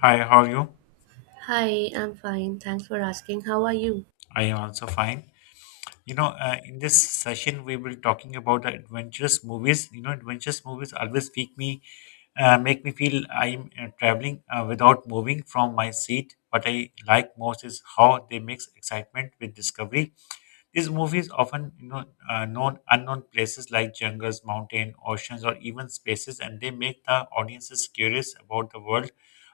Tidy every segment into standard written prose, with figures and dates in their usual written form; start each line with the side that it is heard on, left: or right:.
left: Hi, how are you?
right: Hi, I'm fine. Thanks for asking. How are you?
left: I am also fine. In this session, we will talking about the adventurous movies. You know, adventurous movies always make me feel I'm traveling without moving from my seat. What I like most is how they mix excitement with discovery. These movies often known unknown places like jungles, mountain, oceans, or even spaces, and they make the audiences curious about the world.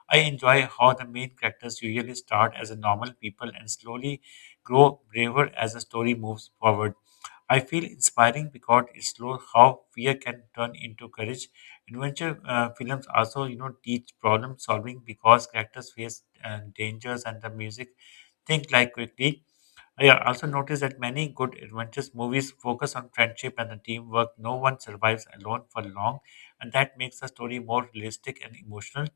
left: I enjoy how the main characters usually start as a normal people and slowly grow braver as the story moves forward. I feel inspiring because it shows how fear can turn into courage. Adventure films also, you know, teach problem solving because characters face dangers and the music think like quickly. I also noticed that many good adventures movies focus on friendship and the teamwork. No one survives alone for long, and that makes the story more realistic and emotional.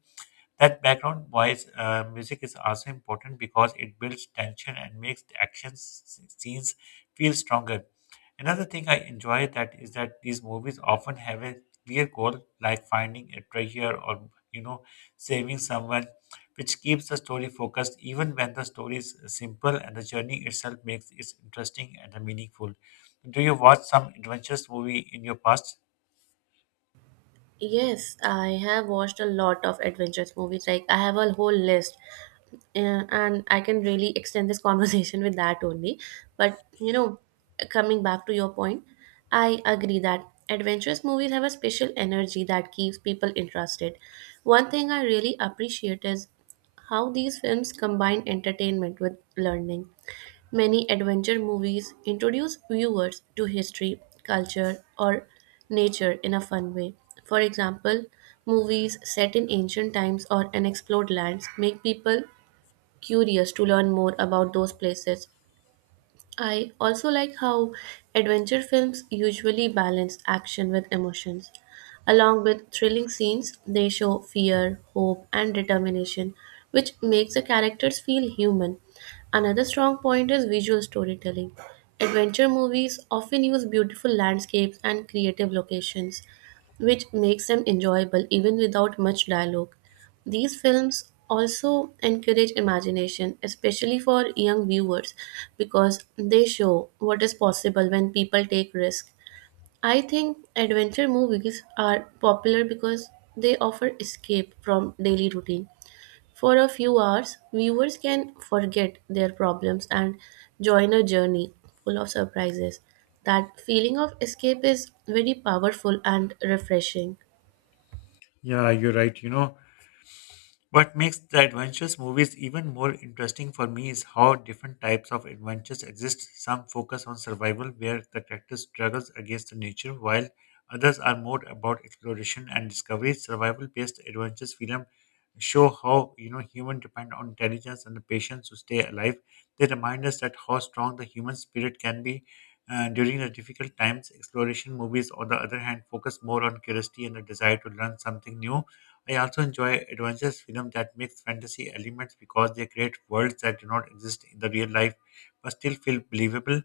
left: That background voice music is also important because it builds tension and makes the scenes feel stronger. Another thing I enjoy that is that these movies often have a clear goal, like finding a treasure or you know saving someone, which keeps the story focused even when the story is simple and the journey itself makes it interesting and meaningful. Do you watch some adventures movie in your past?
right: Yes, I have watched a lot of adventures movies. Like I have a whole list, and I can really extend this conversation with that only. But you know, coming back to your point, I agree that adventurous movies have a special energy that keeps people interested. One thing I really appreciate is how these films combine entertainment with learning. Many adventure movies introduce viewers to history, culture, or nature in a fun way. For example, movies set in ancient times or unexplored lands make people curious to learn more about those places. I also like how adventure films usually balance action with emotions. Along with thrilling scenes, they show fear, hope, and determination, which makes the characters feel human. Another strong point is visual storytelling. Adventure movies often use beautiful landscapes and creative locations, which makes them enjoyable even without much dialogue. These films also encourage imagination, especially for young viewers, because they show what is possible when people take risks. I think adventure movies are popular because they offer escape from daily routine. For a few hours, viewers can forget their problems and join a journey full of surprises. That feeling of escape is very powerful and refreshing.
left: Yeah, you're right. You know, What makes the adventures movies even more interesting for me is how different types of adventures exist. Some focus on survival, where the character struggles against the nature, while others are more about exploration and discovery. Survival-based adventures film show how you know humans depend on intelligence and the patience to stay alive. They remind us that how strong the human spirit can be during the difficult times. Exploration movies, on the other hand, focus more on curiosity and the desire to learn something new. I also enjoy adventure films that mix fantasy elements because they create worlds that do not exist in the real life but still feel believable.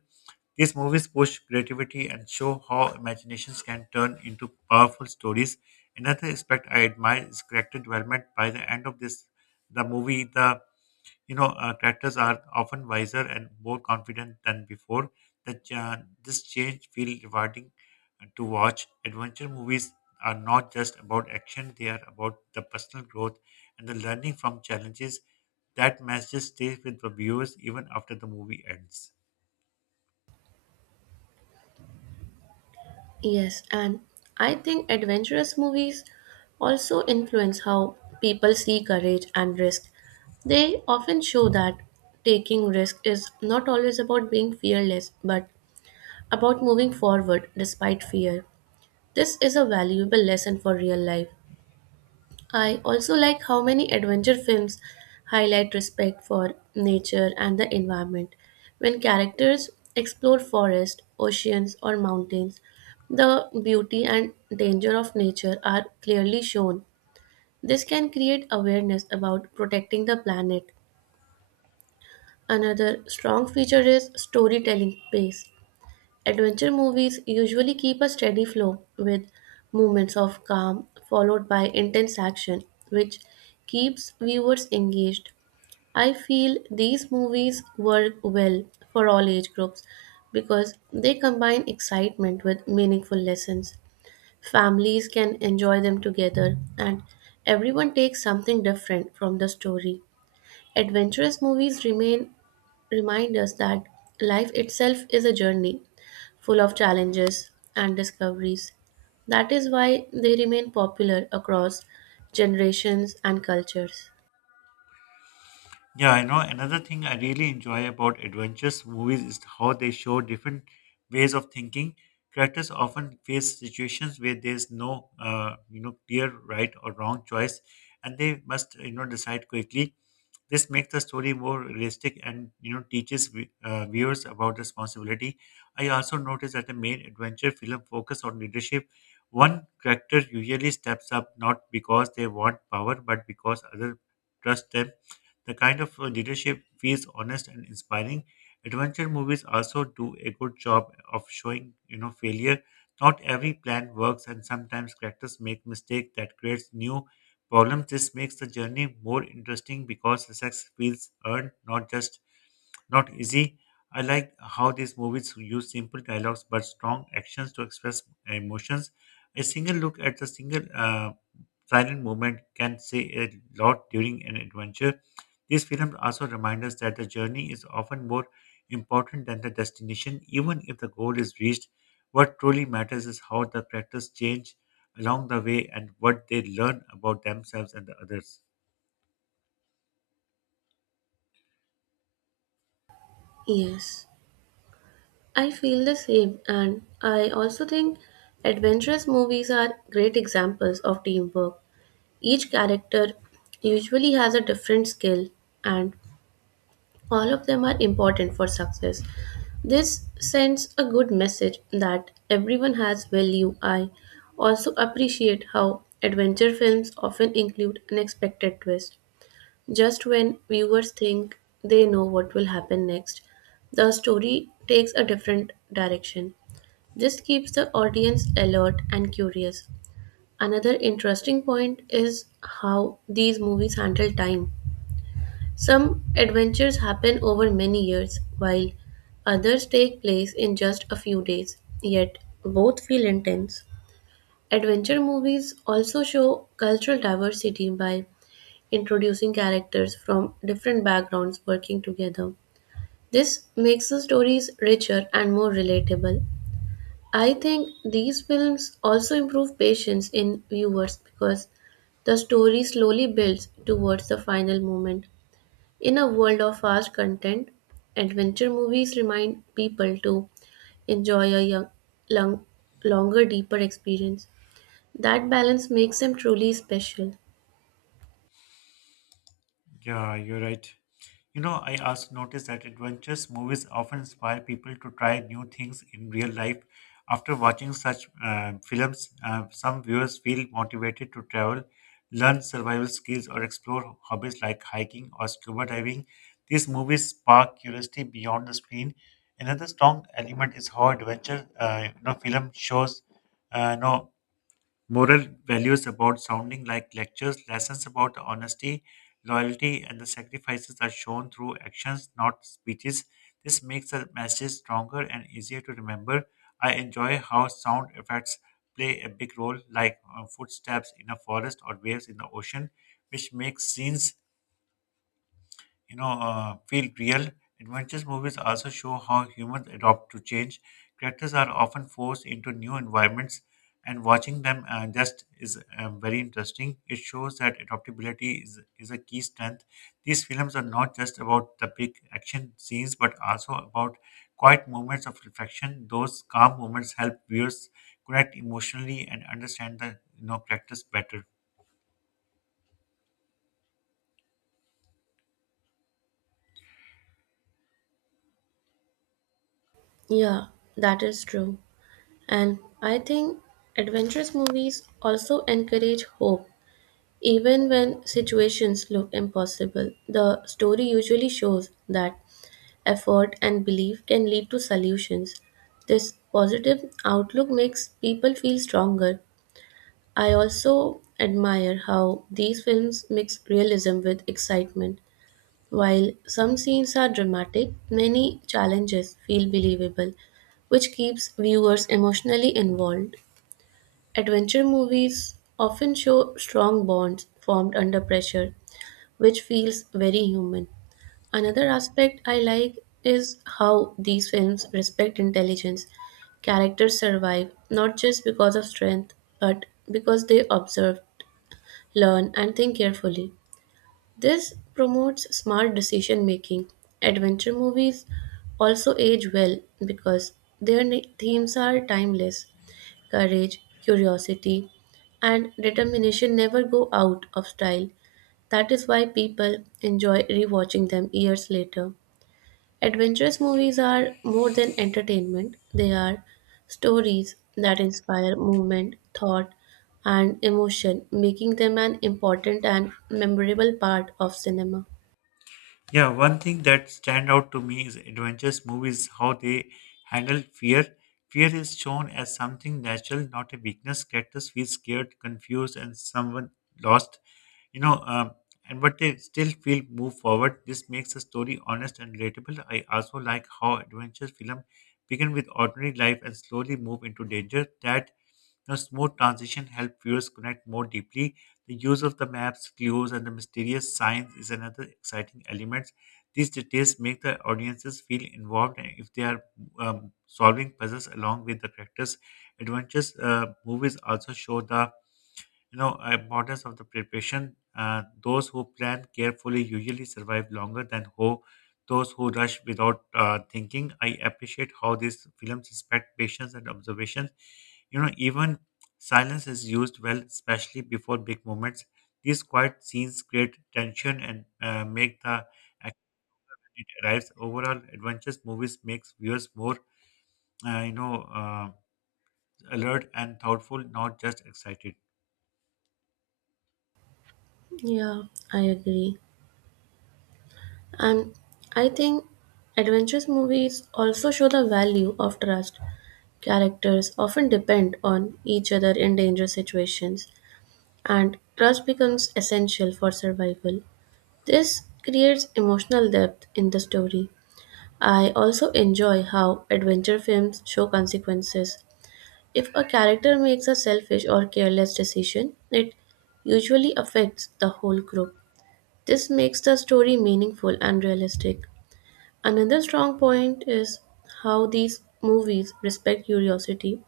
left: These movies push creativity and show how imaginations can turn into powerful stories. Another aspect I admire is character development. By the end of this, the movie, the characters are often wiser and more confident than before. That This change feels rewarding to watch. Adventure movies are not just about action; they are about the personal growth and the learning from challenges. That message stays with the viewers even after the movie ends.
right: Yes, and I think adventurous movies also influence how people see courage and risk. They often show that taking risk is not always about being fearless, but about moving forward despite fear. This is a valuable lesson for real life. I also like how many adventure films highlight respect for nature and the environment. When characters explore forests, oceans, or mountains, the beauty and danger of nature are clearly shown. This can create awareness about protecting the planet. Another strong feature is storytelling pace. Adventure movies usually keep a steady flow with moments of calm followed by intense action, which keeps viewers engaged. I feel these movies work well for all age groups because they combine excitement with meaningful lessons. Families can enjoy them together, and everyone takes something different from the story. Adventurous movies remain remind us that life itself is a journey full of challenges and discoveries. That is why they remain popular across generations and cultures.
left: Yeah, I know. Another thing I really enjoy about adventures movies is how they show different ways of thinking. Characters often face situations where there's no clear right or wrong choice, and they must decide quickly. This makes the story more realistic and, you know, teaches viewers about responsibility. I also noticed that the main adventure film focus on leadership. One character usually steps up not because they want power, but because others trust them. The kind of leadership feels honest and inspiring. Adventure movies also do a good job of showing, you know, failure. Not every plan works, and sometimes characters make mistakes that creates new problems. This makes the journey more interesting because success feels earned, not just not easy. I like how these movies use simple dialogues but strong actions to express emotions. A single look at the single silent movement can say a lot during an adventure. These films also remind us that the journey is often more important than the destination, even if the goal is reached. What truly matters is how the characters change along the way and what they learn about themselves and the others.
right: Yes, I feel the same, and I also think adventurous movies are great examples of teamwork. Each character usually has a different skill and all of them are important for success. This sends a good message that everyone has value. I also appreciate how adventure films often include unexpected twists. Just when viewers think they know what will happen next, the story takes a different direction. This keeps the audience alert and curious. Another interesting point is how these movies handle time. Some adventures happen over many years, while others take place in just a few days, yet both feel intense. Adventure movies also show cultural diversity by introducing characters from different backgrounds working together. This makes the stories richer and more relatable. I think these films also improve patience in viewers because the story slowly builds towards the final moment. In a world of fast content, adventure movies remind people to enjoy a young, long, longer, deeper experience. That balance makes them truly special.
left: Yeah, you're right. You know, I also noticed that adventures movies often inspire people to try new things in real life. After watching such films, some viewers feel motivated to travel, learn survival skills, or explore hobbies like hiking or scuba diving. These movies spark curiosity beyond the screen. Another strong element is how adventure film shows, uh, you know, moral values about sounding like lectures, lessons about honesty, loyalty, and the sacrifices are shown through actions, not speeches. This makes the message stronger and easier to remember. I enjoy how sound effects play a big role, like footsteps in a forest or waves in the ocean, which makes scenes feel real. Adventures movies also show how humans adapt to change. Characters are often forced into new environments, and watching them just is very interesting. It shows that adaptability is a key strength. These films are not just about the big action scenes, but also about quiet moments of reflection. Those calm moments help viewers connect emotionally and understand the you know characters better.
right: Yeah, that is true. And I think adventurous movies also encourage hope. Even when situations look impossible, the story usually shows that effort and belief can lead to solutions. This positive outlook makes people feel stronger. I also admire how these films mix realism with excitement. While some scenes are dramatic, many challenges feel believable, which keeps viewers emotionally involved. Adventure movies often show strong bonds formed under pressure, which feels very human. Another aspect I like is how these films respect intelligence. Characters survive not just because of strength, but because they observed learn, and think carefully. This promotes smart decision making. Adventure movies also age well because their themes are timeless. Courage, curiosity, and determination never go out of style. That is why people enjoy rewatching them years later. Adventurous movies are more than entertainment, they are stories that inspire movement, thought, and emotion, making them an important and memorable part of cinema.
left: Yeah, one thing that stand out to me is adventures movies how they handle fear. Fear is shown as something natural, not a weakness. Characters feel scared, confused, and someone lost. You know, and But they still feel move forward. This makes the story honest and relatable. I also like how adventure film begin with ordinary life and slowly move into danger. That the smooth transition helped viewers connect more deeply. The use of the maps, clues, and the mysterious signs is another exciting element. These details make the audiences feel involved and if they are solving puzzles along with the characters' adventures. Movies also show the you know, importance of the preparation. Those who plan carefully usually survive longer than who those who rush without thinking. I appreciate how these films respect patience and observation. You know, even silence is used well, especially before big moments. These quiet scenes create tension and make the action it arrives. Overall, adventures movies makes viewers more, uh, you know, uh, alert and thoughtful, not just excited.
right: Yeah, I agree. And I think adventurous movies also show the value of trust. Characters often depend on each other in dangerous situations, and trust becomes essential for survival. This creates emotional depth in the story. I also enjoy how adventure films show consequences. If a character makes a selfish or careless decision, it usually affects the whole group. This makes the story meaningful and realistic. Another strong point is how these movies respect curiosity.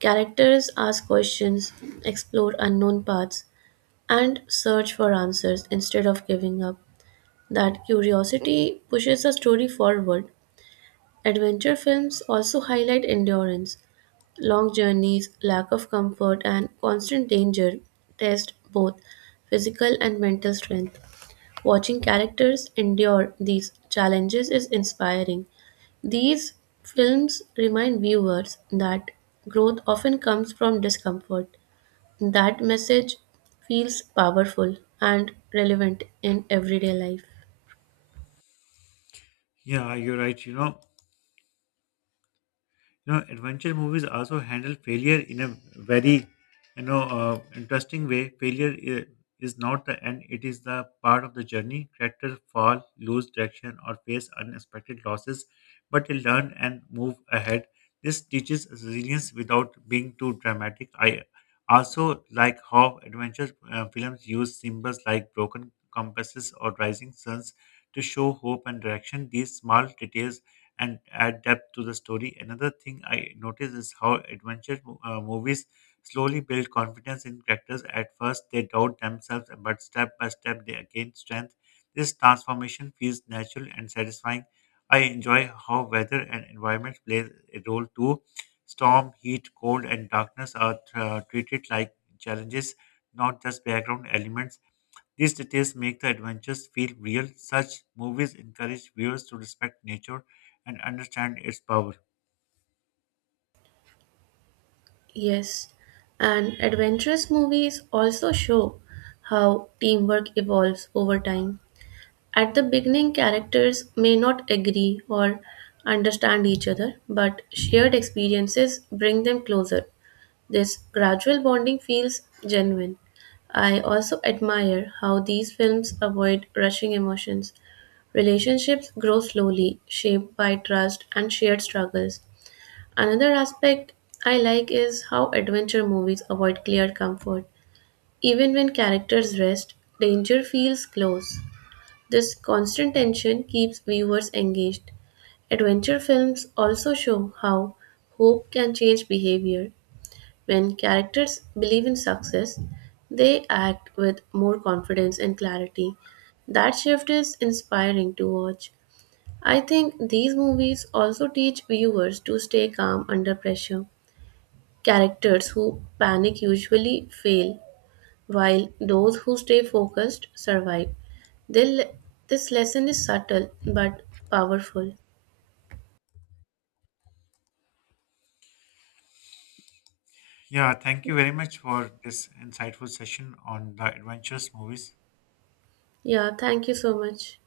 right: Characters ask questions, explore unknown paths, and search for answers instead of giving up. That curiosity pushes the story forward. Adventure films also highlight endurance; long journeys, lack of comfort, and constant danger test both physical and mental strength. Watching characters endure these challenges is inspiring. These films remind viewers that growth often comes from discomfort. That message feels powerful and relevant in everyday life.
left: Yeah, you're right. Adventure movies also handle failure in a very interesting way. Is not the end; it is the part of the journey. Characters fall, lose direction, or face unexpected losses, but they learn and move ahead. This teaches resilience without being too dramatic. I also like how adventure films use symbols like broken compasses or rising suns to show hope and direction. These small details and add depth to the story. Another thing I notice is how adventure movies slowly build confidence in characters. At first, they doubt themselves, but step by step, they gain strength. This transformation feels natural and satisfying. I enjoy how weather and environment play a role too. Storm, heat, cold, and darkness are treated like challenges, not just background elements. These details make the adventures feel real. Such movies encourage viewers to respect nature and understand its power.
right: Yes, and adventurous movies also show how teamwork evolves over time. At the beginning, characters may not agree or understand each other, but shared experiences bring them closer. This gradual bonding feels genuine. I also admire how these films avoid rushing emotions. Relationships grow slowly, shaped by trust and shared struggles. Another aspect I like is how adventure movies avoid clear comfort. Even when characters rest, danger feels close. This constant tension keeps viewers engaged. Adventure films also show how hope can change behavior. When characters believe in success, they act with more confidence and clarity. That shift is inspiring to watch. I think these movies also teach viewers to stay calm under pressure. Characters who panic usually fail, while those who stay focused survive. They le- this lesson is subtle but powerful.
left: Yeah, thank you very much for this insightful session on the adventures movies.
right: Yeah, thank you so much.